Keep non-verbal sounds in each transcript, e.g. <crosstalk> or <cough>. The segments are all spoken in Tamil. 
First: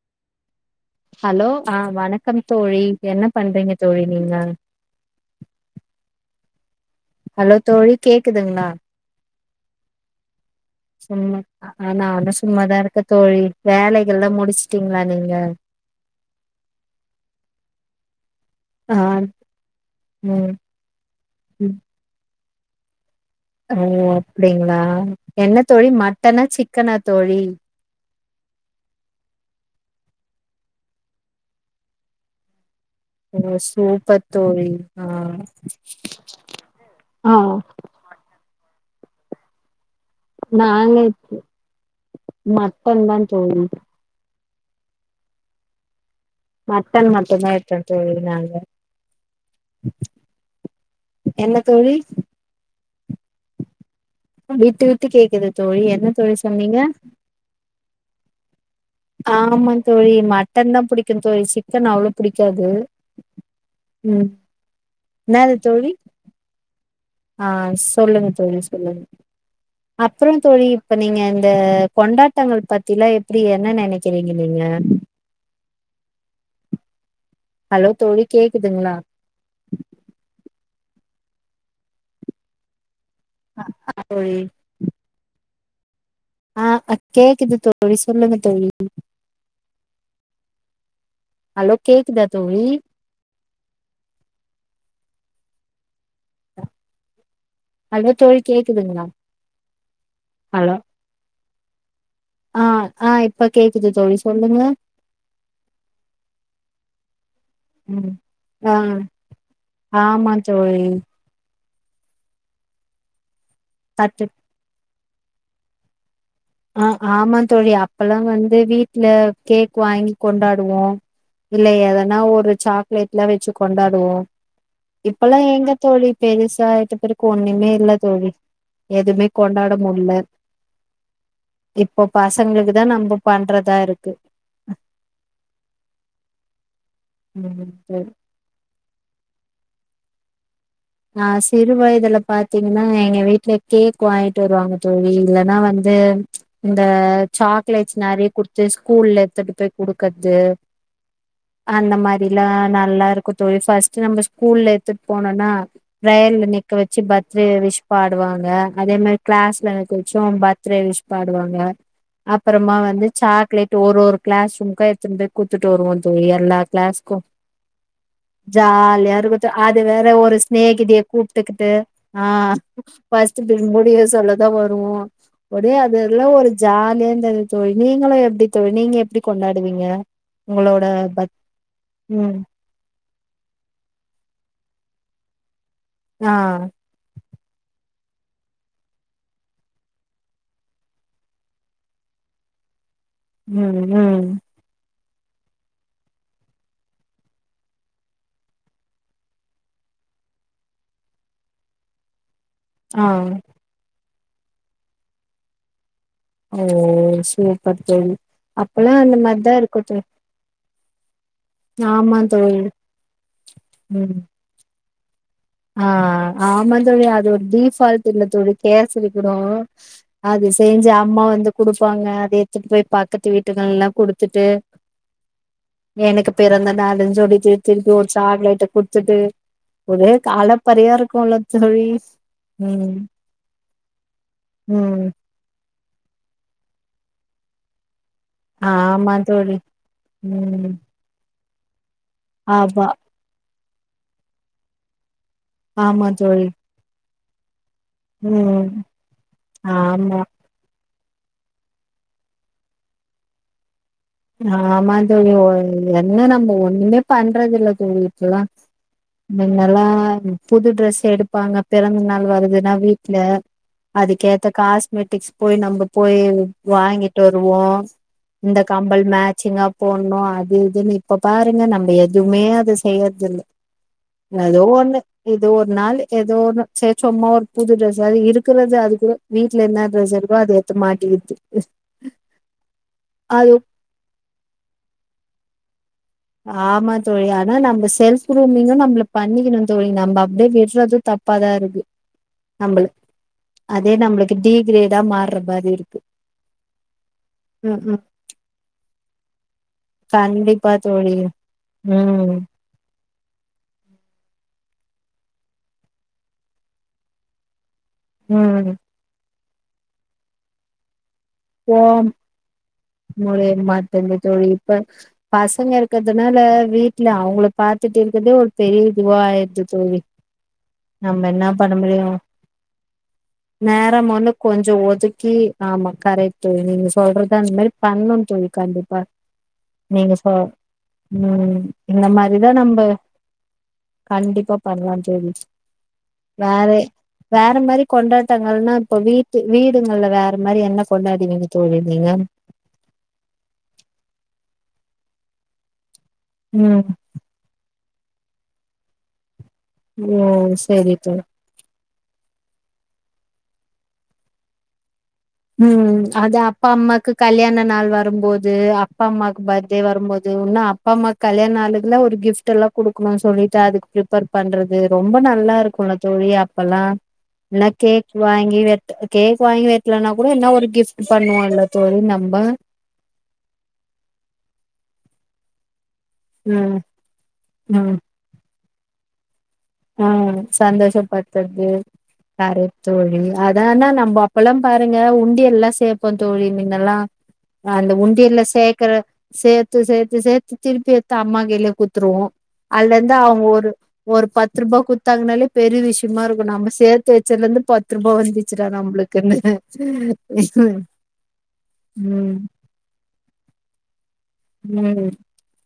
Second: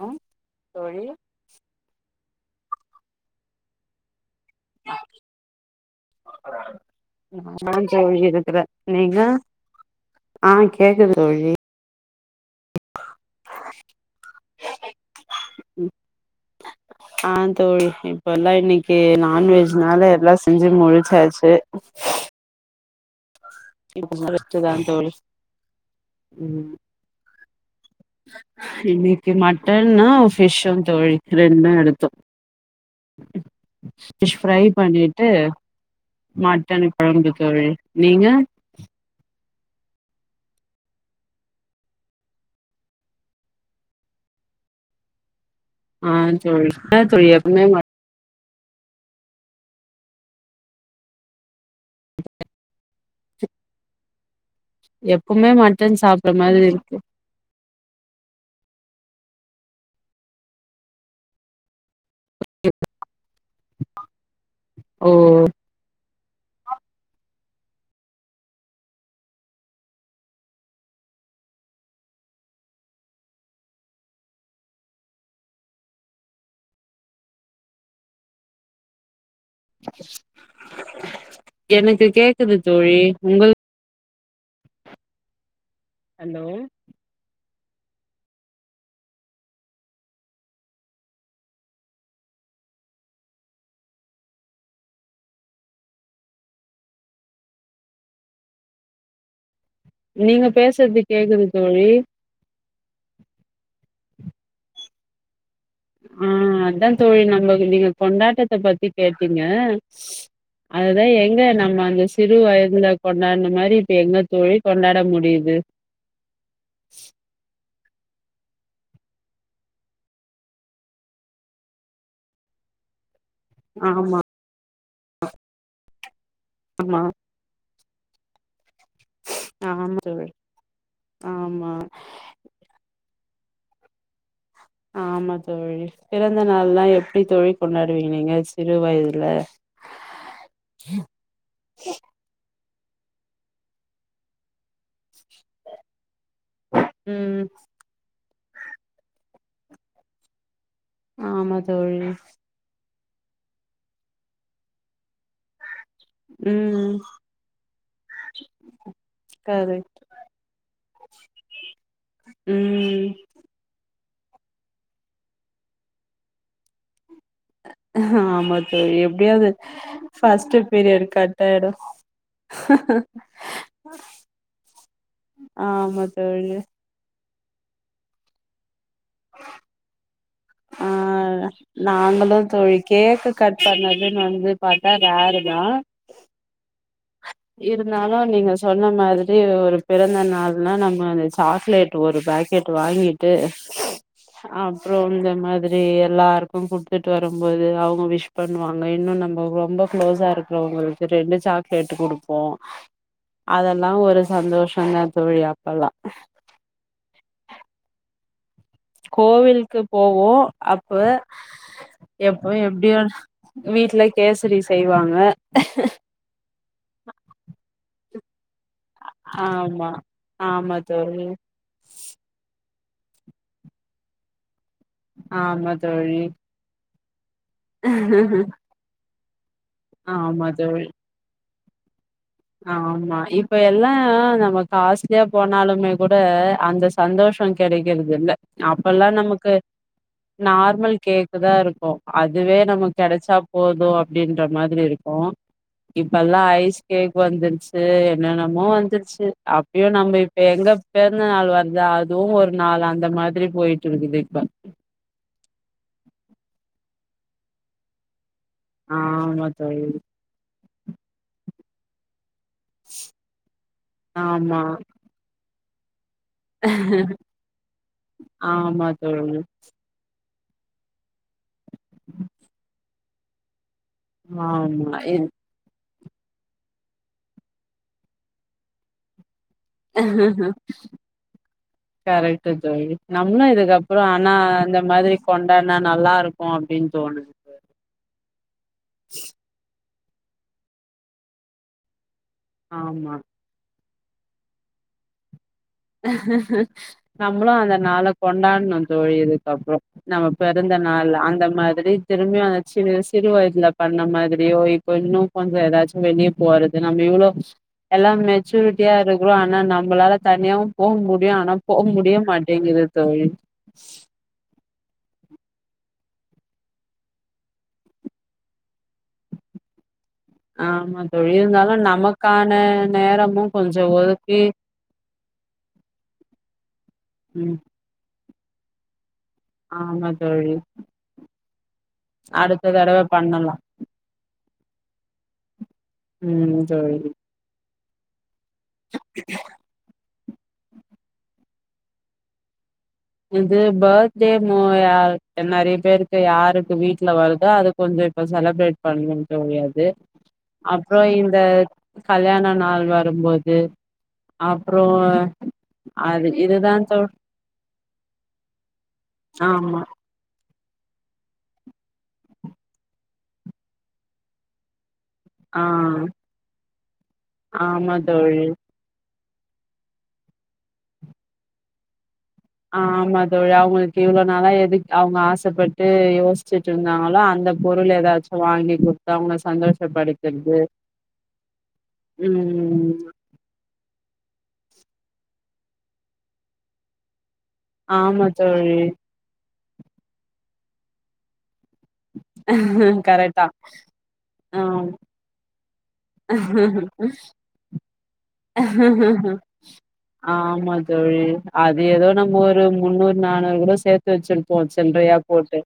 ம் ஹலோ ஆ வணக்கம் தோழி என்ன பண்றீங்க தோழி நீங்க நா ஹலோ நான் தோழி சொல் இருக்குறே கேக்குதுங்களா நீங்க ஆ கேக்குது சும்மா தோழி ஆ ஆ நானு சும்மாதா இருக்க தோழி வேலைகள்லா முடிச்சுட்டீங்ளா நீங் ம் <inaudible> ஆ தோழி இப்பலா ஆ ‌இன்னைக்கு நான்வெஜ்னால எல்லா ம் செஞ்சு முடிச்சாச்சு ம் ஓ ரெஸ்ட் தா அப்டிங்ளா தோழி என்ன தோழி மட்டனா ம் சிக்கனா தோழி இன்னைக்கு மட்டன்னு ஃபிஷும் தோழி ரெண்டு எடுத்தோ <inaudible> ஓ சூப்பர் ஃபிஷ் ஃப்ரை தோழி ஆ பண்ணிட்டு மட்டன் கொழம்பு ஆ ஓ தோழி நீங்க நாங்க இப் மட்டன்தா தோழி ஆ தோழி ஏ மட்டன் தோழி மட்டுந்தா எப்பமே எடுத்தோ மட் தோழி நாங்க என்ன தோழி <inaudible> விட்டு விட்டு எப்பவுமே கேக்குது தோழி மட்டன் என்ன சாப்ட்ற தோழி மாதிரி சொன்னீங்க இருக்கு ஆமா தோழி மட்டன் தா புடிக்கூ தோழி சிக்கன் அவ்ளோ புடிக்காது ம் ஓ என்னாது தோழி ஆ சொல்லுங்க தோழி சொல்லுங்க அப்புறோ தோழி இப்ப நீங்க இந்த கொண்டாட்டங்கள் பத்திலா எப்டி என்ன நெனைக்கிறீங்க நீங்க அ ஹலோ தோழி கேக்குதுங்ளா எனக்கு கேக்குது தோழி உங்கள் ஆமா தோழி ஹலோ ஆ அ கேக்குது தோழி சொல்லுங்க தோழி ஹலோ கேக்குதா தோழி ஹலோ தோழி கேக்குதுங்ளா நீங்க பேசத்து கேக்குது தோழி ஆ ஆ இப்ப கேக்குது தோழி சொல்லுங்க ம் அதா தோழி நம்மக்கு நீங்க ம். கொண்டாட்டத ஆ பத்தி கேட்டீங்க ஆமா தோழி. அதேதா எங்க நாங்க நம் ம அந்த சிறு வயதுல கொண்டாட்ன மாரி இப்ப எங்க தட்டு தோழி கொண்டாட முடியுது ஆ ஆமா தோழி அப்பல்லா வந்து வீட்ல கேக் வாங் கொண்டாடுவோ இல்ல எதனா ஒரு சாக்லேட் எல்லா வெச்சி கொண்டாடுவோ ஆமா இப்பல்லா எங்க தோழி பெருசாயிட்ட ஆமா பிறகு ஒன்னுமே இல்லத் தோழி எதுமே கொண்டாட ஆமா முட்ல தோழி ஆமா இப்போ பசங்ளுக்கு தா நம்ப பண்றதா இருக்கு ஆமா தோழி பிறந்த நாள்லா எப்டி தோழி ம் தோழி கொண்டாடுவீங்க நீங்க சிறு வயது ல ஆ சிறு வயதுல பாத் தீங்னா எங்க வீட்ல கேக் வாங்கிட்டு வருவாங்க தோழி இல்லனா வந்து இந்த ம் சாக்லேட்ஸ் நறைய குடுத்து ஸ்கூல்ல எடுத்துட்டு போய் குடுக்கத்து ஆமா அந்த தோழி மாரிலா நல்ல இருக்கு தோழி ஃபஸ்ட் நம்ம ஸ்கூல்ல எத்திட் போனோனா பிரேயர்ல நிக்க ம் வச்சு பர்த்டே விஷ் பாடுவாங்க அதே மாரி கிளாஸ்ல கரெக்ட் நிக்க வெச்சோ பர்த்டே விஷ் பாடுவாங்க அப்றமா ம் வந்து சாக்லேட் ஒர் ஒர் க்ளாஸ் ரூம் கா எத்துன் போய் குத்துட்டு வருவோ எல்லா க்ளாஸ்கூ ஆமா தோழி ஜாலியாருக்கூ தொ எப்டியாவது அது வேற ஒரு ஃபர்ஸ்ட் நிகிதிய பீரியட் கட் கூப்டுக்கிட்டு ஆயிடு ஆ ஃபஸ்ட் ப்ரீட் முடிய சொல்லதா வருவோ ஒடி ஆமா அதெல்லா ஒரு தோழி ஜாலியாந்தது தோழி நீங்கலா எப்டி தோழி நீங்க எப்டி கொண்டாடுவீங்க உங்களோட ஆ பர்த் நாங்களு ம் தோழி கேக்கு கட் பண்ணதுன் வந்து பாத்தா ரேருதா ஆ இருந்தாலு நீங்க சொன்ன மாத்ரி ஒரு பிறந்த நாள்னா நம்ம சாக்லேட் ஒரு பேக் கேட்டு வாங்கிட் ம் ம் ப்றோம் இந்த மாத்ரி எல்லாருக்கு குடுத்துட்டு வரும்போது அவுங்க விஷ் பண்ணுவாங்க இன்னு நம்ம ரொம்ப க்ளோஸா இருக்கறவுங்ளுக்கு ரெண்டு சாக் கேட்டு குடுப்போ ஆ அதெல்லா ஒரு சந்தோஷந்தா தோழி அப்பல்லா ஓ சூப்பர் தோழி அப்பல்லா அந்த மார்தா இருக்கோ கோவிலுக்கு தோ போவோ அப்ப எப்ப எப்டியு வீட்ல ம் கேசரி செய்வாங்க ஆ ஆமா தோழி அது ஒரு டிஃவால்ட்டு இல்ல தோழி கேசரி கூடோ ஆமா அது ஆமா செஞ்சி அம்மா தோழி வந்து குடுப்பாங்க அத எத்துட்டு போய் பக்கத்து வீட்டுகள்ளா குடுத்துட்டு ஆமா தோழி எனக்கு பிறந்த நாளுன் சொல்லி செரி செரி ஒரு சாக்லெட்ட குட்த்துட்டு ஆமா தோழி அலப்பரையா இருக்கூல தோழி ம் ஆமா இப்ப எல்லா நம்ம ம் காஸ்ட்லியா போனாலுமே கூட அந்த சந்தோஷ கெடைக் து இல்ல அப்ல்லா ஆமா நமக்கு தோழி ம் நார்மல் கேக் தா இருக்கு அதுவே ஆமா நமக் கெடைச்சா போது அப்டின்ற மாதிரி இருக்கோ ஆமா இப்பல்லா தோழி ஐஸ் கேக் வந்திரிச்சி து என்னன்னமோ ம் வந்துருச்சி அப்டியு நம்ப ஆமா இப்ப எங்க பிறந்த நாள் வருதா அதுவு ஒரு நாள் அந்த மாதிரி போயிட்டு இருக்குது இப்ப ஆமா தோழி ஒ என்ன நம்ம ஒண்ணுமே பண்றது இல்ல தோழி இப்பலா ஆமா மின்னலா தோழி புது ட்ரெஸ் எடுப்பாங்க பிறந்த நாள் வருது எதுனா வீட்ல அதுக்கேத்த ஆமா காஸ்மெட்டிக்ஸ் போய் நம்ம போய் வாங்கிட்டு வருவோ இந்த ஆமா கம்பல் தோழி மேச்சிங்கா போட்னு து இதுன்னு இப்போ பாருங்க நம்ப எதுவ்மே அத செய்யற்தில்ல எதோ ஆமா ஒன்னு இத் இது ஒர் நாளு ஏதோ ஒன்னு சேர்சும்மா ஒரு புது ட்ரெஸ் அது இருக்கறது அதுக்கூட வீட்ல என்ன டிரஸ் இருக்கோ அது எட்துமாட்டிக்கிற்து ன்னா இதுக்கப்ரோ அன்னா ந்த மாதிரி கொண்டானா நல்லா இர் ஆமா தோழி அனா நம்ப செல்ஃப் குருமிங்கூ நம்மள பண்ணிக்குணு தோழி ப்டி நம்ப அப்டே விட்றதூ தப்பாதா ருக்கு ஆமா அதே நம்ளுக்கு டீ கிரேடா மார்ர பார் நம்மளு அந்த ம், ம். நாள கொண்டானு தோழி இதுக்க கப்ரோ நம்ம கண்டிப்பா பிறந்த நாள்ள தோழி. அந்த மாதிரி ம், திரும்மி வந்துச்சினு சிறு வயதுல பண்ண மாதிரியோ இப்ப இன்னு கொஞ்சொ ஏதாச்சு வெளியே போறது நம்ம இவ்ளோ எல்லாம் ம். மெச்சூருட்டியா ருக்குறோ ஆனா நம்மபளால தனியாவு போக முடியு டியு ஆனா போ போக் முடிய மாட்டேங்குது தோழி ப்ப பசங்க இருக்கறதுனால வீட்ல அவுங்குளுக் பாத்துட்டு இருக்கறதே ஒரு பெரியதுவா யிருது தோழி ஆமா நம்ம தோழி என்னா பண்ண இருந்தாலு முடியு நமக்கான நேரமு கொஞ்சோ நேரம் ஒன்னு ஒதுக்கி கொஞ்சோ ஒதுக்கி கி ஆமா கரெக்டு நீங்க சொல்றதா ந்த ம் மெரி பண்னணுந் தோழி கண்டிப்பா ஆமா நீங்க சொ தோழி ம் இந்த மாரிதா அடுத்த நம்ப தடவ பண்ணலா கண்டிப்பா பண்லா தோழி ம் வேறெ தோழி வேற மேரி கொண்டாடங்கள்னா இப்போ வீட்டு வீடுகள்ல வேற மேரி என்ன கொண்டா ங்கு தோழி நீங்க இது பத்டே மோயா நெறைய பேருக்கு யாருக்கு ம் வீட்ல வருதோ அது கொஞ்சொ இப்ப செலப்ரேட் பண்ணுங்ற ஓயாது ஓ செரி அப்றோ தோழி இந்த கல்யாண நாள் வரும்போது அப்றோ ம் அது அப்பா இதுதா தோ அம்மாக்கு கல்யாண நாள் வரும்போது அப்பா அம்மாக்கு பத்டே ஆமா வரும்போது ஒன்னா அப் ப்பாமாக் கல்யாண்நாளுக்கு லா ஒரு கிஃப்ட் டெல்லா குடுக்குணு சொல்லிட்டெ அதுக்கு ப்ரிப்பெர் பண்றது ரொம்ப நல்லா ஆ ருக்குல்ல தோழி அப்பெல்லா ன்ன ஆமா கேக் தோழி வாங்கி வெட் கேக் வாங்கி வெட் ட்லன்னா கூட என்ன ஒரு கிஃப்ட் பண்ணுவோல தோழி நம் ஆ ஆமா தோழி அவுங்குளுக்கு இவ்ளோ நாளா எதுக் அவ்ங்க ஆசப்பட் ட்டு யோஸ்சிச்சுட்டு ம் இர்ந்தாங்களோ அந்த பொருள் ம் ஏதாச்சு வாங்கி குடுத்அவுங்க ஆ சந்தோஷ பட்தற்து யாரு ம் தோழி அதாஆனா நம்போ அப் அப்பலாம் பாருங்க உண்டியல்ல சேபோந் தோழி மின்னெல்லா அ அந்த ஆமா உண்டியெல்ல தோழி சேக்கற சேத்து சேத்து சேத்து திருப்பி எட்த்தா அம்மா கைல குத்துருவோ அதுலந்து கரெக்டா அவுங்க ஒரு ஒரு பத் ஆ த்தாங்னாலே பெரி விஷ்மாருக்கு நம்ப சேத்து வச்சதுலந்து பத் ஆமா தோழி அது ஏதோ நம்ம ம் ஒரு மு முண்னூற் நானூறு குட சேத்து வச்சிருப்போ ம் சில்றையா போட்டு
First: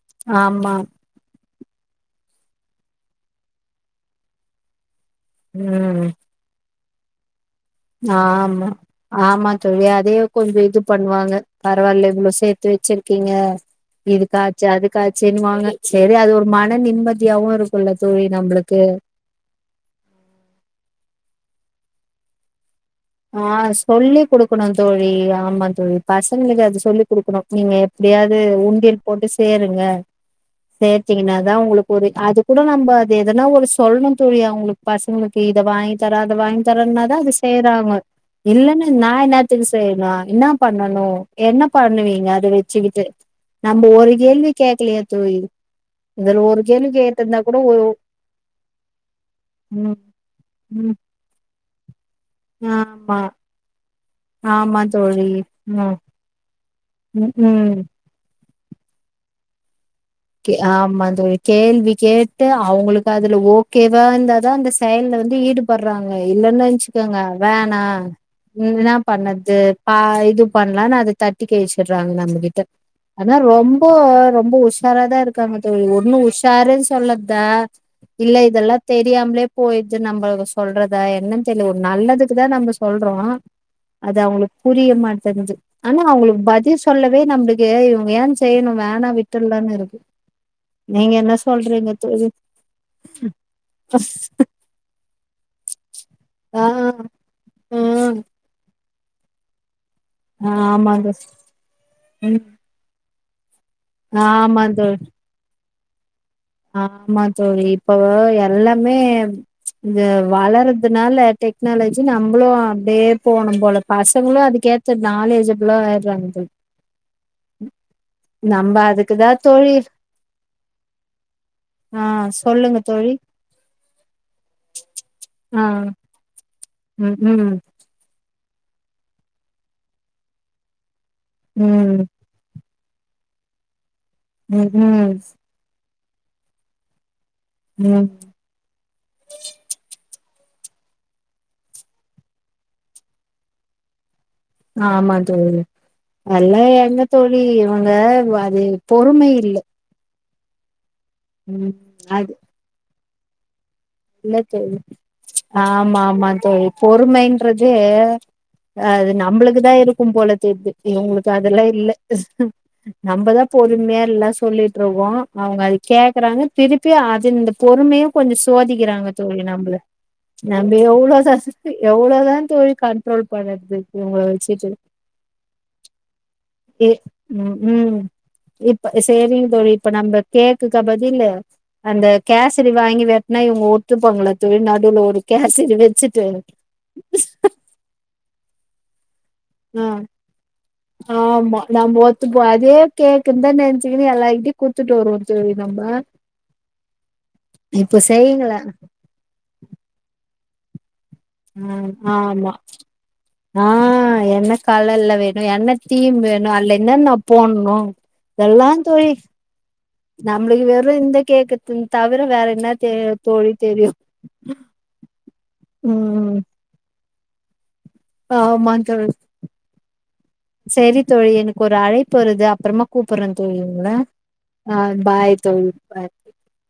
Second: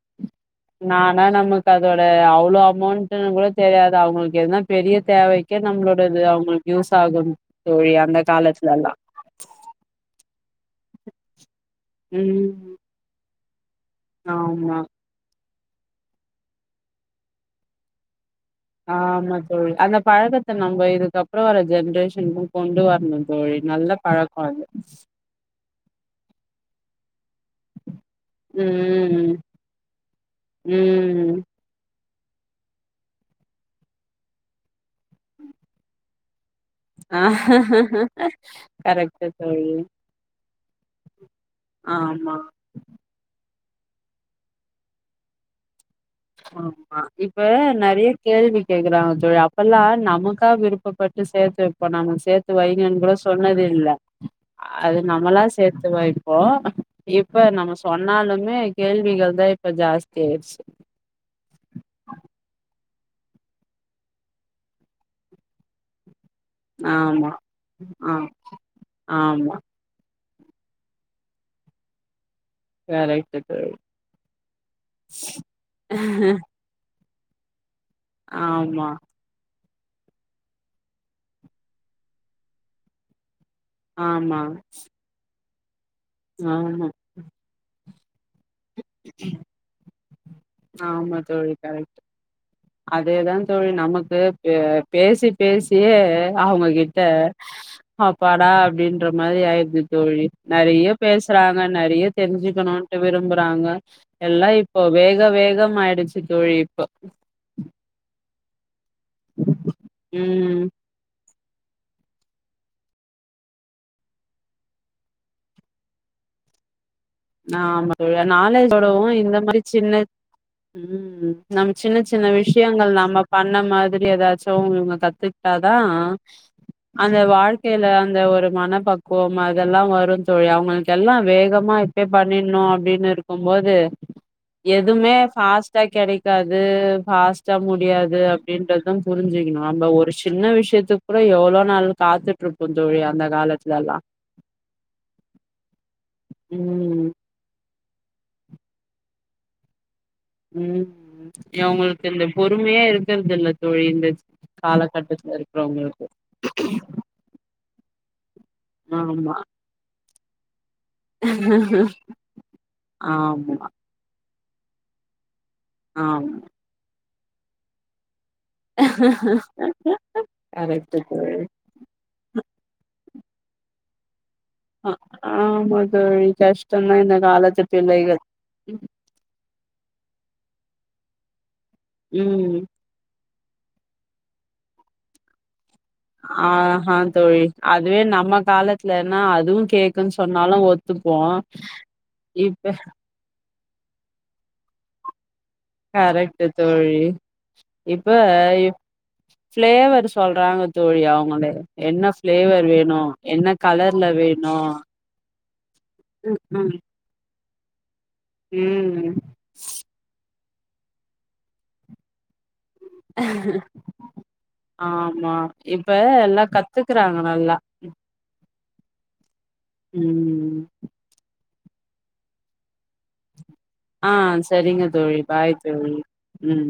ஆமா நானா நமக் அதோட அவ்ளோ அமொண்டுனு கூட தெரியாதா அவுங்குளுக் எதுனா பெரிய தேவைக்கே நம்ளோட ம் இது அவுங்ளுக் யூஸ் ஆகும் தோழி அந்த ஆமா காலத்துலல்லா ஆமா தோழி அதே கொஞ்ச இது பண்வாங்க பரவால்ல இவ்ளோ சேத்து ம் வச்சிருக்கீங்க இதுகாச்சி ஆமா அதுக்காச்சுன் வாங்க செரி அது ஒரு மன நிம்மதியாவுருக்குல்ல தோழி நம்பளுக்கு ஆமா தோழி அந்த பழக்கத்த நம்ப இதுக்கப்ற வர ஜென்ரேஷன் ம் கொண்டு வர் ஆ சொல்லி குடுக்குனு தோழி ஆம்மா தோழி பசங்களுக்கு அது சொல்லி குடுக்குனு நீங்க எப்டியாது உண்டியல் போட்டு ம் சேருங்க ம் சேத்தீங்கன்னாதா உங்குளுக் ஒரே அது கூட நம்ப அது எதுனா ஒரு சொல்னு தோழி அவுங்ளுக் பசங்ளுக்கு இத வாங்கி தராத வாங் தரன்னாதா ஆ அது செய்யறாங்கொ இல்லன்னு நா கரெக்ட்டு என்னாத்துக்கு தோழி செய்னு என்னா பண்ணணு என்ன பண்ணுவீங்க ஆமா அத வெச்சிகிட்டு நம்ப ஒரு கேள்வி கேக்கலயே தோழி இதுல ஒரு கேள்வி ஆமா கே இப்ப நெறைய கேள்வி கேக்குறாங்க தோழி அப்பெல்லா ம் நமக்கா ம் விருப்பபட்டு சேத்து வெப்போ நாம் நம்ம சேத்து வைங்கன் கூட ஆமா சொன்னதில்ல ஆமா அது தோழி நம்மளா சேத்து ம் வைப்போ ம் இப்ப ம் நம்ம சொன்னாலுமே கேள்விகள் தா இப்ப ஜாஸ் கே ஆமா தோழி கேள்வி கேட்டு அவுங்களுக்கு அதுல ஓகேவா இருந்தாதா அந்த செயல்ல வந்து ஈடு பற்றாங் அ இல்லன் நென்சிக்கோங்க ஆமா வேனா ஆ என்னா பண்ணது ஆமா பா இது பண்ணலான்னு அத தட்டி கழிச்சிட்றாங்க நம்ம கிட்ட ஆனா கரெக்ட்டு தோழி ரொம்ப ரொம்ப ஒஸ் உஷாராதா இருக்காங்க தோழி ஒன்னு உஷாரு சொல்லத்த இல்ல இதெல்லா ஆமா தெரியாம்லே போய்து நம்ப சொல்றத என்னன் தெர்ல ஒரு நல்லதுக்குதா நம்ப சொல்றோ அது ஆமா அவுங்களுக் புரிய மாட்டங்குது ஆனா அவுங்களுக் பதில் ஆமா சொல்லவே நம்முளுக்கு இவுங்க ஏன் செய்ணு வேனா விட்ர்லானுருக்கு நீங்க என்ன சொல்றீங்க தோழி அதே தா தோழி நமக்கு பே பேசி பேசியே ஆ அவுங்க கிட்ட ம் அப்பாடா அப்டின் ற மாரி ஆய்ருது தோழி நெறைய ஆமா தோழி பேசுறாங்க நெறைய ம் தெரிஞ்சிக்கனூட்டு விரும்புறாங்க எல்லா ஆமா இப்போ தோழி வேக மாயிடிச்சி ஆமா தோழி இப்ப வே எல்லா மே இந்த ம் வளர்றதுனால டெக் டெக்னாலஜி நம்புளு அப்டியே போனு போல பசங்களு அதுக்கேத்த நாலேஜிபிலா ஆய்றாங்க தோழி ஆமா தோழி நம்ம நாலேஜ்வோடவு அதுக்குதா இந்த மாரி தோழி சின்ன ம் ம் நம் சின்ன ஆ சின்ன சொல்லுங்க விஷ்யங்கள் தோழி நாம்ம பண்ண மாதிரி ஏதாச்சு ஊ இவுங்க ஆ கத்திக்டாதா ம் அந்த ம் வாழ்க்கைல அந்த ஒரு மனப்பக்குவம் அதெல்லா வரு தோழி அவுங்ளுக் எல்லா வேகமா ம் இப்யே பண்ணினு அப்டின்ருக்கு போது ம் எதுமே ம் ஃபாஸ் டா கெடைக்காது ஃபாஸ்ட்டா ம் முடியாது அப்டின்றதா புரிஞ்சிக்கினு நம்ப ஒரு சின்ன விஷ்யத்துக் கூட எவ்ளோ நாள் காத்துட்ருப்போ தோழி அந்த காலத்லெல்லா லே எங்க ம் தோழி இவுங்க அது பொறுமை இல்ல ம் ம் இவுங்களுக்கு இந்த அது பொறுமையே இருக்கறதில்ல இல்ல தோழி ஆமா இருக்கிறவங்களுக்கு ஆமா தோழி பொறுமைன்றது அது ஆமா நம்பளுக்கு தா இருக்கு போல தெர்து இவுங்களுக்கு அதெல்லா இல்ல நம்பதா ஆமா பொறுமையா எல்லா சொல்லீட்ருக்கோ அவுங்க அது ஆமா கேக்கறாங்க திருப்பி அது இந்த பொறுமையு கொஞ்சோ சோதிக்கிறாங்க தோழி நம்பள நம்ப கரெக்ட்டு எவ்ளோ ச தோழி ச எவ்ளோதா தோழி கண்ட்ரோல் பண்ணர்து அ ஆமா தோழி கஸ் ஏ ம் ம் இப்ப சேரிங்க தோ இப்ப நம்ப கேக்குகா பதிலு அந்த ம் கேசரி வாங்கி வெட் னா இவுங்க ஒத்துப்பாங்களா தோழி நடுல ஒரு கேசரி வச் ஆஹ தோழி அதுவே நம்ம காலத்துலன்னா அதுவு ஆ கேக்குன்னு சொன்னாலு ஒத் ஆமா நம்ப ஒத்துப்போ அதே கேக்குன்னு தா நெனசிக்குனு எல்லார்கிட்டயு குடுத்துட்டு வருவோ தோழி நம்ப கரெக்ட்டு தோழி இப்ப செய்யுங்களே பிளேவர் சொல்றாங்க தோழி அவு ஆ ஆமா என்ன ஆ கலர்ல என்ன வேணு கலர்ல்ல வேணு என்ன தீம் ம் வேணு அதுல ம் என்னன்னா போட்ணு இதெல்லா தோழி ம். நம்பளுக்கு வெறு இந்த கேக்கத் தவிர வேற என்ன தே தோழி தெரியு ஆமா இப்ப ம் எல்லா கத்துக் கிராங்க நல்லா ஆமா தோழி ம் செரி தோழி எனக்கு ஒரு அழைப்பு வருது அப்றமா கூப்பிட்றே தோழி உங்கள ஆ பாய் தோழி பாய் ம்